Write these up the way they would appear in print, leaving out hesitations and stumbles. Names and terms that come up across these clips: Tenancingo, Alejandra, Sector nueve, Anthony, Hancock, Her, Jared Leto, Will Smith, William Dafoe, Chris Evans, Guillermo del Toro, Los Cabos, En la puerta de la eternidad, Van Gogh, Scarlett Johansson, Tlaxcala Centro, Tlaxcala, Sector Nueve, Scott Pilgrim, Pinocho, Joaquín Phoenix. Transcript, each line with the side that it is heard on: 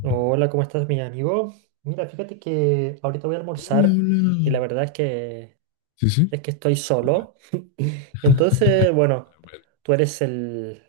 right: Hola, ¿cómo estás, mi amigo? Mira, fíjate que ahorita voy a
left: Hola,
right: almorzar y
left: hola.
right: la verdad es que
left: Sí, sí.
right: estoy
left: escucha.
right: solo. Entonces,
left: A
right: bueno,
left: ver,
right: tú eres el,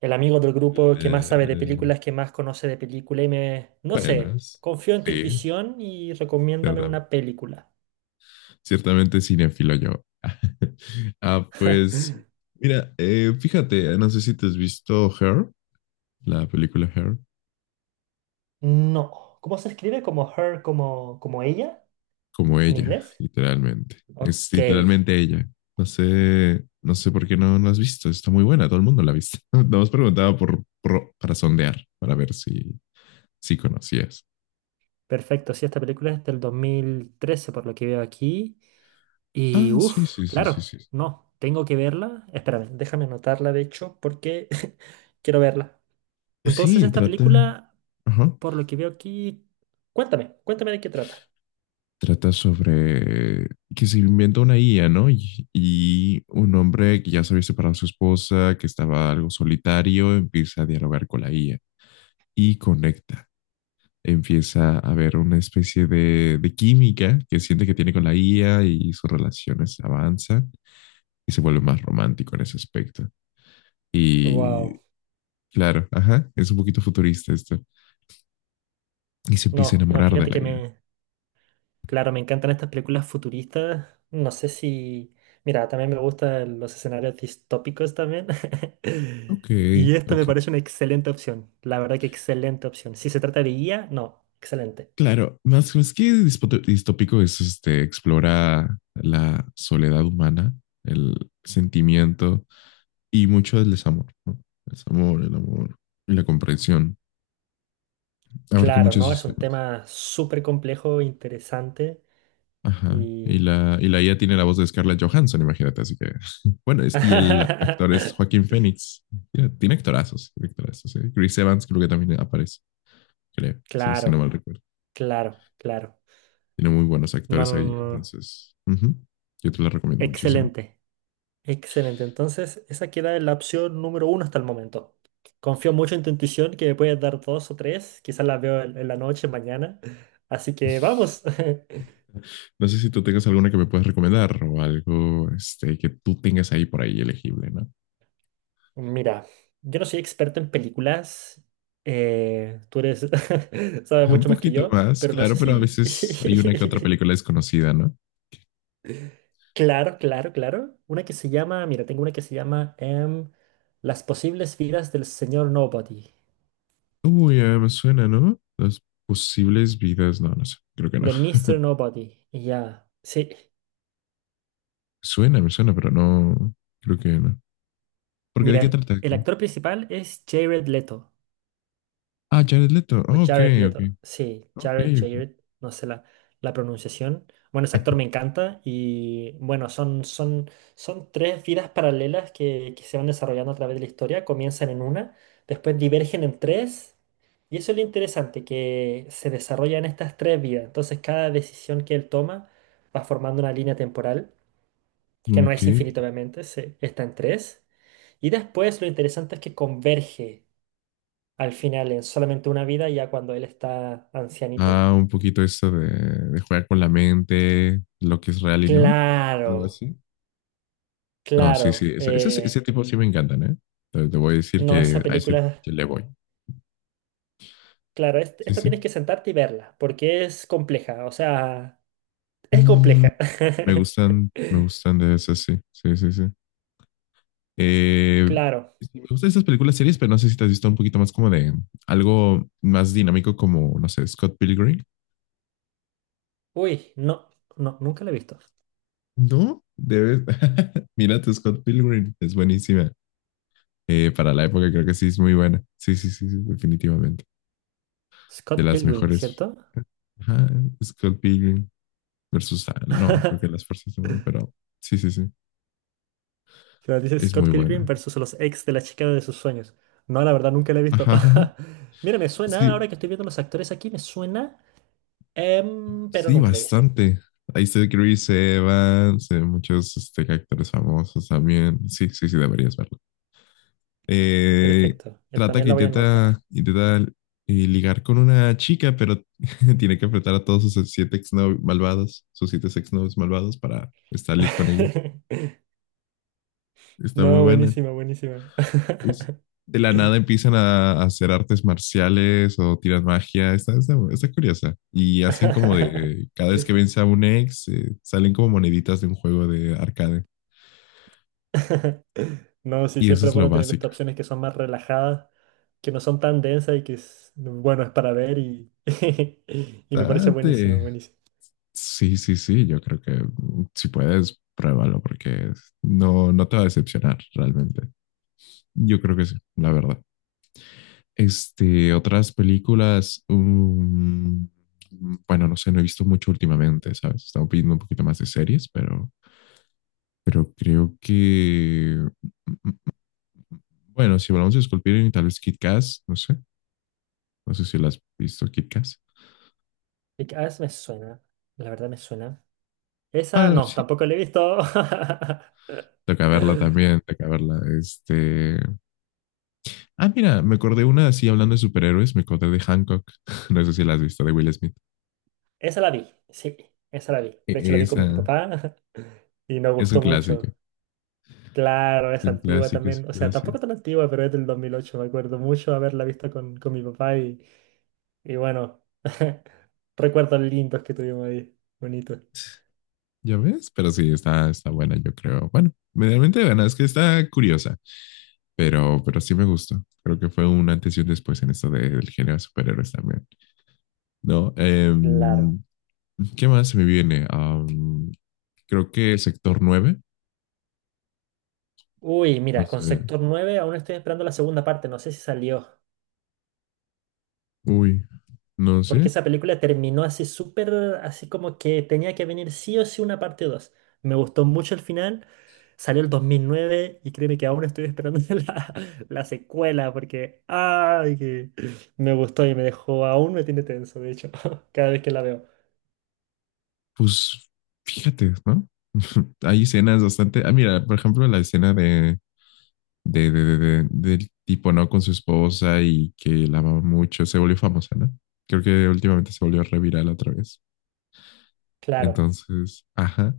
right: el amigo del
left: el,
right: grupo que más sabe de
left: eh,
right: películas, que más conoce de película y me, no sé,
left: buenas.
right: confío en tu
left: Sí,
right: intuición y recomiéndame
left: ciertamente,
right: una película.
left: ciertamente cinéfilo yo. Ah, pues, mira, fíjate, no sé si te has visto Her, la película Her,
right: No. ¿Cómo se escribe? ¿Como her, como, como ella
left: como
right: en
left: ella,
right: inglés?
left: literalmente. Es
right: Ok.
left: literalmente ella. No sé por qué no la has visto. Está muy buena, todo el mundo la ha visto. Nos preguntaba para sondear, para ver si conocías.
right: Perfecto, sí, esta película es del 2013, por lo que veo aquí. Y
left: Ah, sí,
right: uff,
left: sí, sí, sí,
right: claro,
left: sí.
right: no, tengo que verla. Espérame, déjame anotarla de hecho porque quiero verla.
left: Pues
right: Entonces,
left: sí,
right: esta película,
left: ajá,
right: por lo que veo aquí, cuéntame, cuéntame de qué trata.
left: trata sobre que se inventa una IA, ¿no? Y un hombre que ya se había separado de su esposa, que estaba algo solitario, empieza a dialogar con la IA y conecta. Empieza a haber una especie de química que siente que tiene con la IA y sus relaciones avanzan y se vuelve más romántico en ese aspecto. Y
right: Wow,
left: claro, ajá, es un poquito futurista esto. Y se empieza a
right: no, no,
left: enamorar de
right: fíjate
left: la
right: que
left: IA.
right: me... Claro, me encantan estas películas futuristas. No sé si... Mira, también me gustan los escenarios distópicos también.
left: Ok,
right: Y esta me
left: ok.
right: parece una excelente opción. La verdad que excelente opción. Si se trata de guía, no, excelente.
left: Claro, más que distópico es este, explora la soledad humana, el sentimiento y mucho del desamor, ¿no? El desamor, el amor y la comprensión. Abarca
right: Claro,
left: muchos
right: no,
left: esos
right: es un
left: temas.
right: tema súper complejo, interesante
left: Ajá.
right: y...
left: Y la IA tiene la voz de Scarlett Johansson, imagínate, así que. Bueno, y el actor es Joaquín Phoenix. Mira, tiene actorazos, ¿eh? Chris Evans creo que también aparece. Creo, si no
right: Claro,
left: mal recuerdo.
right: claro, claro.
left: Tiene muy buenos
right: No,
left: actores
right: no,
left: ahí,
right: no, no.
left: entonces ujú, yo te la recomiendo muchísimo.
right: Excelente. Excelente, entonces esa queda en la opción número uno hasta el momento. Confío mucho en tu intuición que me puedes dar dos o tres, quizás las veo en la noche, mañana. Así que vamos.
left: No sé si tú tengas alguna que me puedas recomendar o algo este, que tú tengas ahí por ahí elegible, ¿no?
right: Mira, yo no soy experto en películas, tú eres, sabes
left: Un
right: mucho más que
left: poquito
right: yo,
left: más,
right: pero no
left: claro,
right: sé
left: pero a
right: si...
left: veces hay una que otra película desconocida, ¿no?
right: Claro, claro, claro. Una que se llama, mira, tengo una que se llama Las posibles vidas del señor Nobody,
left: Uy, me suena, ¿no? Las posibles vidas, no, no sé, creo que no.
right: de Mr. Nobody. Y ya, sí.
left: Suena, me suena, pero no, creo que no. ¿Porque de qué
right: Mira,
left: trata?
right: el actor principal es Jared Leto,
left: Ah, Jared Leto.
right: o
left: Ah, ok,
right: Jared
left: ok.
right: Leto, sí,
left: Ok,
right: Jared,
left: ok.
right: Jared, no sé la, la pronunciación. Bueno, ese actor me encanta y bueno, son tres vidas paralelas que se van desarrollando a través de la historia, comienzan en una, después divergen en tres y eso es lo interesante, que se desarrollan estas tres vidas, entonces cada decisión que él toma va formando una línea temporal, que no
left: Ok.
right: es infinita obviamente, se, está en tres y después lo interesante es que converge al final en solamente una vida, ya cuando él está ancianito.
left: Ah, un poquito eso de jugar con la mente, lo que es real y no. Algo
right: Claro,
left: así. No, sí, sí.
right: claro.
left: Ese tipo sí me encantan, ¿eh? Te voy a decir
right: No,
left: que
right: esa
left: a ese
right: película,
left: que le voy.
right: claro,
left: Sí,
right: esta
left: sí.
right: tienes que sentarte y verla, porque es compleja, o sea, es
left: Mm,
right: compleja.
left: me gustan de esas, sí. Sí, sí, sí. Eh,
right: Claro.
left: sí, me gustan esas películas series, pero no sé si te has visto un poquito más como de algo más dinámico como, no sé, Scott Pilgrim.
right: Uy, no, no, nunca la he visto.
left: No, debes. Mírate, Scott Pilgrim. Es buenísima. Para la época creo que sí es muy buena. Sí, sí, sí, sí, definitivamente. De
right: Scott
left: las
right: Pilgrim,
left: mejores.
right: ¿cierto?
left: Ajá, Scott Pilgrim versus... ah, no, creo que las fuerzas de mal, pero sí, sí, sí.
right: Claro, dice
left: Es muy
right: Scott Pilgrim
left: buena.
right: versus los ex de la chica de sus sueños. No, la verdad, nunca la he visto.
left: Ajá, ajá, ajá.
right: Mira, me suena,
left: Sí,
right: ahora que estoy viendo los actores aquí, me suena, pero
left: sí,
right: nunca la he visto.
left: bastante. Ahí está Chris Evans, muchos este, actores famosos también. Sí, sí, sí, deberías verla. Eh,
right: Perfecto. Yo
left: trata
right: también
left: que
right: la voy a anotar.
left: intenta ligar con una chica, pero tiene que enfrentar a todos sus siete exnovios malvados, sus siete exnovios malvados para salir con ella. Está muy
right: No,
left: buena.
right: buenísima, buenísima.
left: Us- De la nada empiezan a hacer artes marciales o tiran magia. Está curiosa. Y hacen como de, cada vez que vence a un ex, salen como moneditas de un juego de arcade.
right: No, sí,
left: Y eso
right: siempre
left: es
right: es
left: lo
right: bueno tener
left: básico.
right: estas opciones que son más relajadas, que no son tan densas y que es, bueno, es para ver y, y me parece buenísimo,
left: Bastante,
right: buenísimo.
left: sí, sí, sí, yo creo que mm, si puedes, pruébalo porque no te va a decepcionar realmente. Yo creo que sí, la verdad. Este, otras películas, bueno, no sé, no he visto mucho últimamente, ¿sabes? Estaba pidiendo un poquito más de series, pero creo que, mm, mm, bueno, si hablamos de Sculpting, tal vez Kit Kat, no sé, no sé si la has visto Kit Kat.
right: Y que a veces me suena, la verdad me suena. Esa
left: Ah,
right: no,
left: sí,
right: tampoco la he visto.
left: toca verla también, toca verla, este... Ah, mira, me acordé una así hablando de superhéroes, me acordé de Hancock. No sé si la has visto, de Will Smith.
right: Esa la vi, sí, esa la vi. De hecho la vi con mi
left: Esa
right: papá y nos
left: es un
right: gustó
left: clásico.
right: mucho. Claro,
left: Es
right: es
left: un
right: antigua
left: clásico, es
right: también. O
left: un
right: sea,
left: clásico.
right: tampoco tan antigua, pero es del dos mil ocho. Me acuerdo mucho haberla visto con mi papá y bueno, recuerdos lindos que tuvimos ahí. Bonito.
left: ¿Ya ves? Pero sí, está buena, yo creo. Bueno, medianamente buena, es que está curiosa, pero sí me gustó. Creo que fue un antes y un después en esto del género de superhéroes también. No,
right: Claro.
left: em, ¿qué más se me viene? Am, creo que Sector Nueve,
right: Uy,
left: no
right: mira,
left: sé.
right: con Sector nueve, aún estoy esperando la segunda parte. No sé si salió.
left: Uy, no
right: Porque
left: sé.
right: esa película terminó así súper, así como que tenía que venir sí o sí una parte dos. Me gustó mucho el final. Salió el 2009 y créeme que aún estoy esperando la, la secuela porque ay, que me gustó y me dejó, aún me tiene tenso, de hecho, cada vez que la veo.
left: Pues fíjate, ¿no? Hay escenas bastante. Ah, mira, por ejemplo, la escena del tipo, ¿no? Con su esposa y que la amaba mucho, se volvió famosa, ¿no? Creo que últimamente se volvió reviral otra vez.
right: Claro,
left: Entonces, ajá.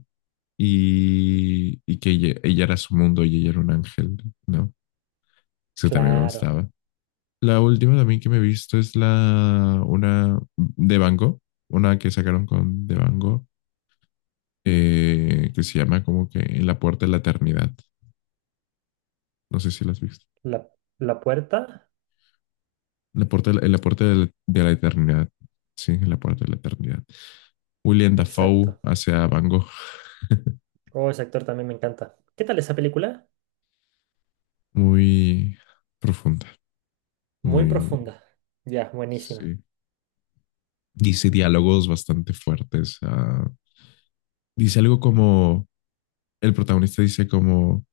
left: Y que ella era su mundo y ella era un ángel, ¿no? Eso también me
right: claro.
left: gustaba. La última también que me he visto es la, una de Van Gogh, una que sacaron con de Van Gogh que se llama como que En la puerta de la eternidad. No sé si la has visto.
right: La, la puerta,
left: La puerta, en la puerta de la eternidad. Sí, en la puerta de la eternidad. William Dafoe
right: exacto.
left: hacia Van Gogh.
right: Oh, ese actor también me encanta. ¿Qué tal esa película?
left: Muy profunda,
right: Muy
left: muy...
right: profunda. Ya, buenísima.
left: Sí. Dice diálogos bastante fuertes. Ah, dice algo como... El protagonista dice como...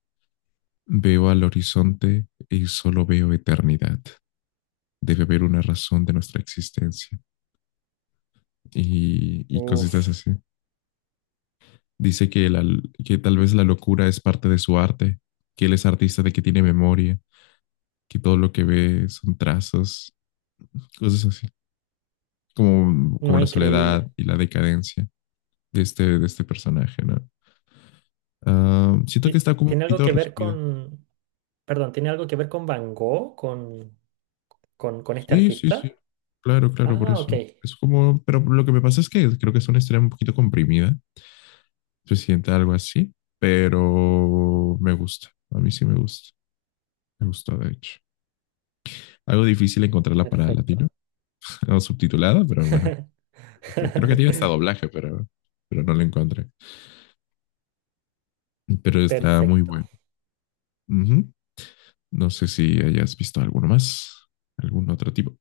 left: Veo al horizonte y solo veo eternidad. Debe haber una razón de nuestra existencia. Y cositas
right: Uf,
left: así. Dice que tal vez la locura es parte de su arte, que él es artista de que tiene memoria, que todo lo que ve son trazos, cosas así, como
right: no,
left: la soledad
right: increíble.
left: y la decadencia de este personaje, ¿no? Ah, siento que está como un
right: ¿Tiene algo
left: poquito
right: que ver
left: resumida.
right: con... Perdón, ¿tiene algo que ver con Van Gogh, con este
left: Sí, sí, sí.
right: artista?
left: Claro, claro, por
right: Ah, ok.
left: eso. Es como, pero lo que me pasa es que creo que es una historia un poquito comprimida, se siente algo así, pero me gusta, a mí sí me gusta, me gustó de hecho. Algo difícil encontrarla para latino.
right: Perfecto.
left: O subtitulada, pero bueno, creo que tiene hasta doblaje, pero no lo encontré. Pero está muy
right: Perfecto.
left: bueno. Uh -huh. No sé si hayas visto alguno más, algún otro tipo.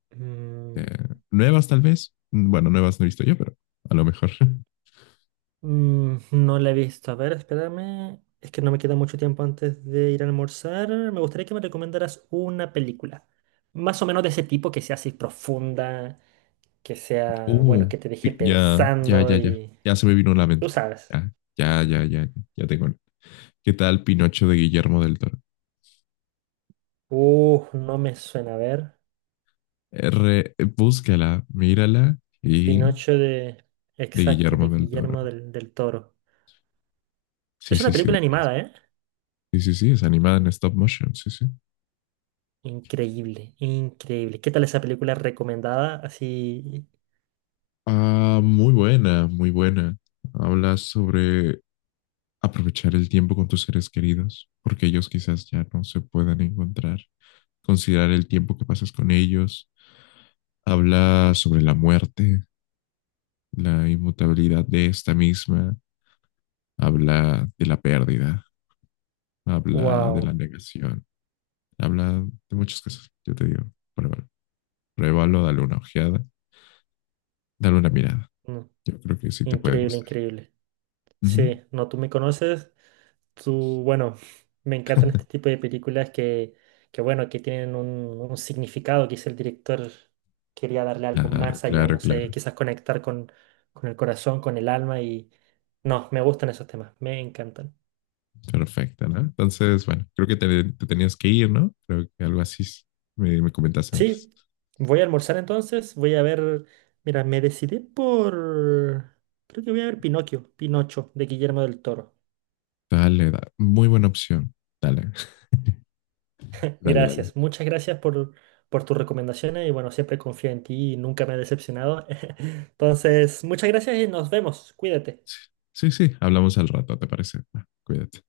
left: Eh,
right: Mm,
left: nuevas tal vez. Bueno, nuevas no he visto yo, pero a lo mejor.
right: no la he visto. A ver, espérame. Es que no me queda mucho tiempo antes de ir a almorzar. Me gustaría que me recomendaras una película. Más o menos de ese tipo, que sea así profunda, que sea, bueno,
left: Uh,
right: que te deje pensando
left: ya.
right: y...
left: Ya se me vino a la
right: Tú
left: mente.
right: sabes.
left: Ya tengo. ¿Qué tal Pinocho de Guillermo del Toro?
right: No me suena. A ver.
left: R, búscala, mírala y
right: Pinocho de...
left: de
right: Exacto,
left: Guillermo
right: de
left: del Toro.
right: Guillermo del, del Toro.
left: Sí,
right: Es una
left: sí, sí,
right: película
left: debería.
right: animada, ¿eh?
left: Sí, sí, sí, es animada en stop motion, sí, sí.
right: Increíble, increíble. ¿Qué tal esa película recomendada? Así,
left: Ah, muy buena, muy buena. Habla sobre aprovechar el tiempo con tus seres queridos, porque ellos quizás ya no se puedan encontrar. Considerar el tiempo que pasas con ellos. Habla sobre la muerte, la inmutabilidad de esta misma. Habla de la pérdida, habla de la
right: wow.
left: negación, habla de muchas cosas. Yo te digo, pruébalo, pruébalo, dale una ojeada, dale una mirada.
right: Mm,
left: Yo creo que sí te puede
right: increíble,
left: gustar.
right: increíble.
left: Ujú.
right: Sí, no, tú me conoces. Tú, bueno, me encantan este tipo de películas que bueno, que tienen un significado. Quizá el director quería darle algo
left: Claro,
right: más allá, no
left: claro, claro.
right: sé, quizás conectar con el corazón, con el alma y... No, me gustan esos temas, me encantan.
left: Perfecto, ¿no? Entonces, bueno, creo que te tenías que ir, ¿no? Creo que algo así me comentaste antes.
right: Sí, voy a almorzar entonces, voy a ver, mira, me decidí por, creo que voy a ver Pinocchio, Pinocho, de Guillermo del Toro.
left: Dale, muy buena opción. Dale, dale, dale.
right: Gracias, muchas gracias por tus recomendaciones y bueno, siempre confío en ti y nunca me he decepcionado. Entonces, muchas gracias y nos vemos, cuídate.
left: Sí, sí, sí, hablamos al rato, ¿te parece? Va, cuídate.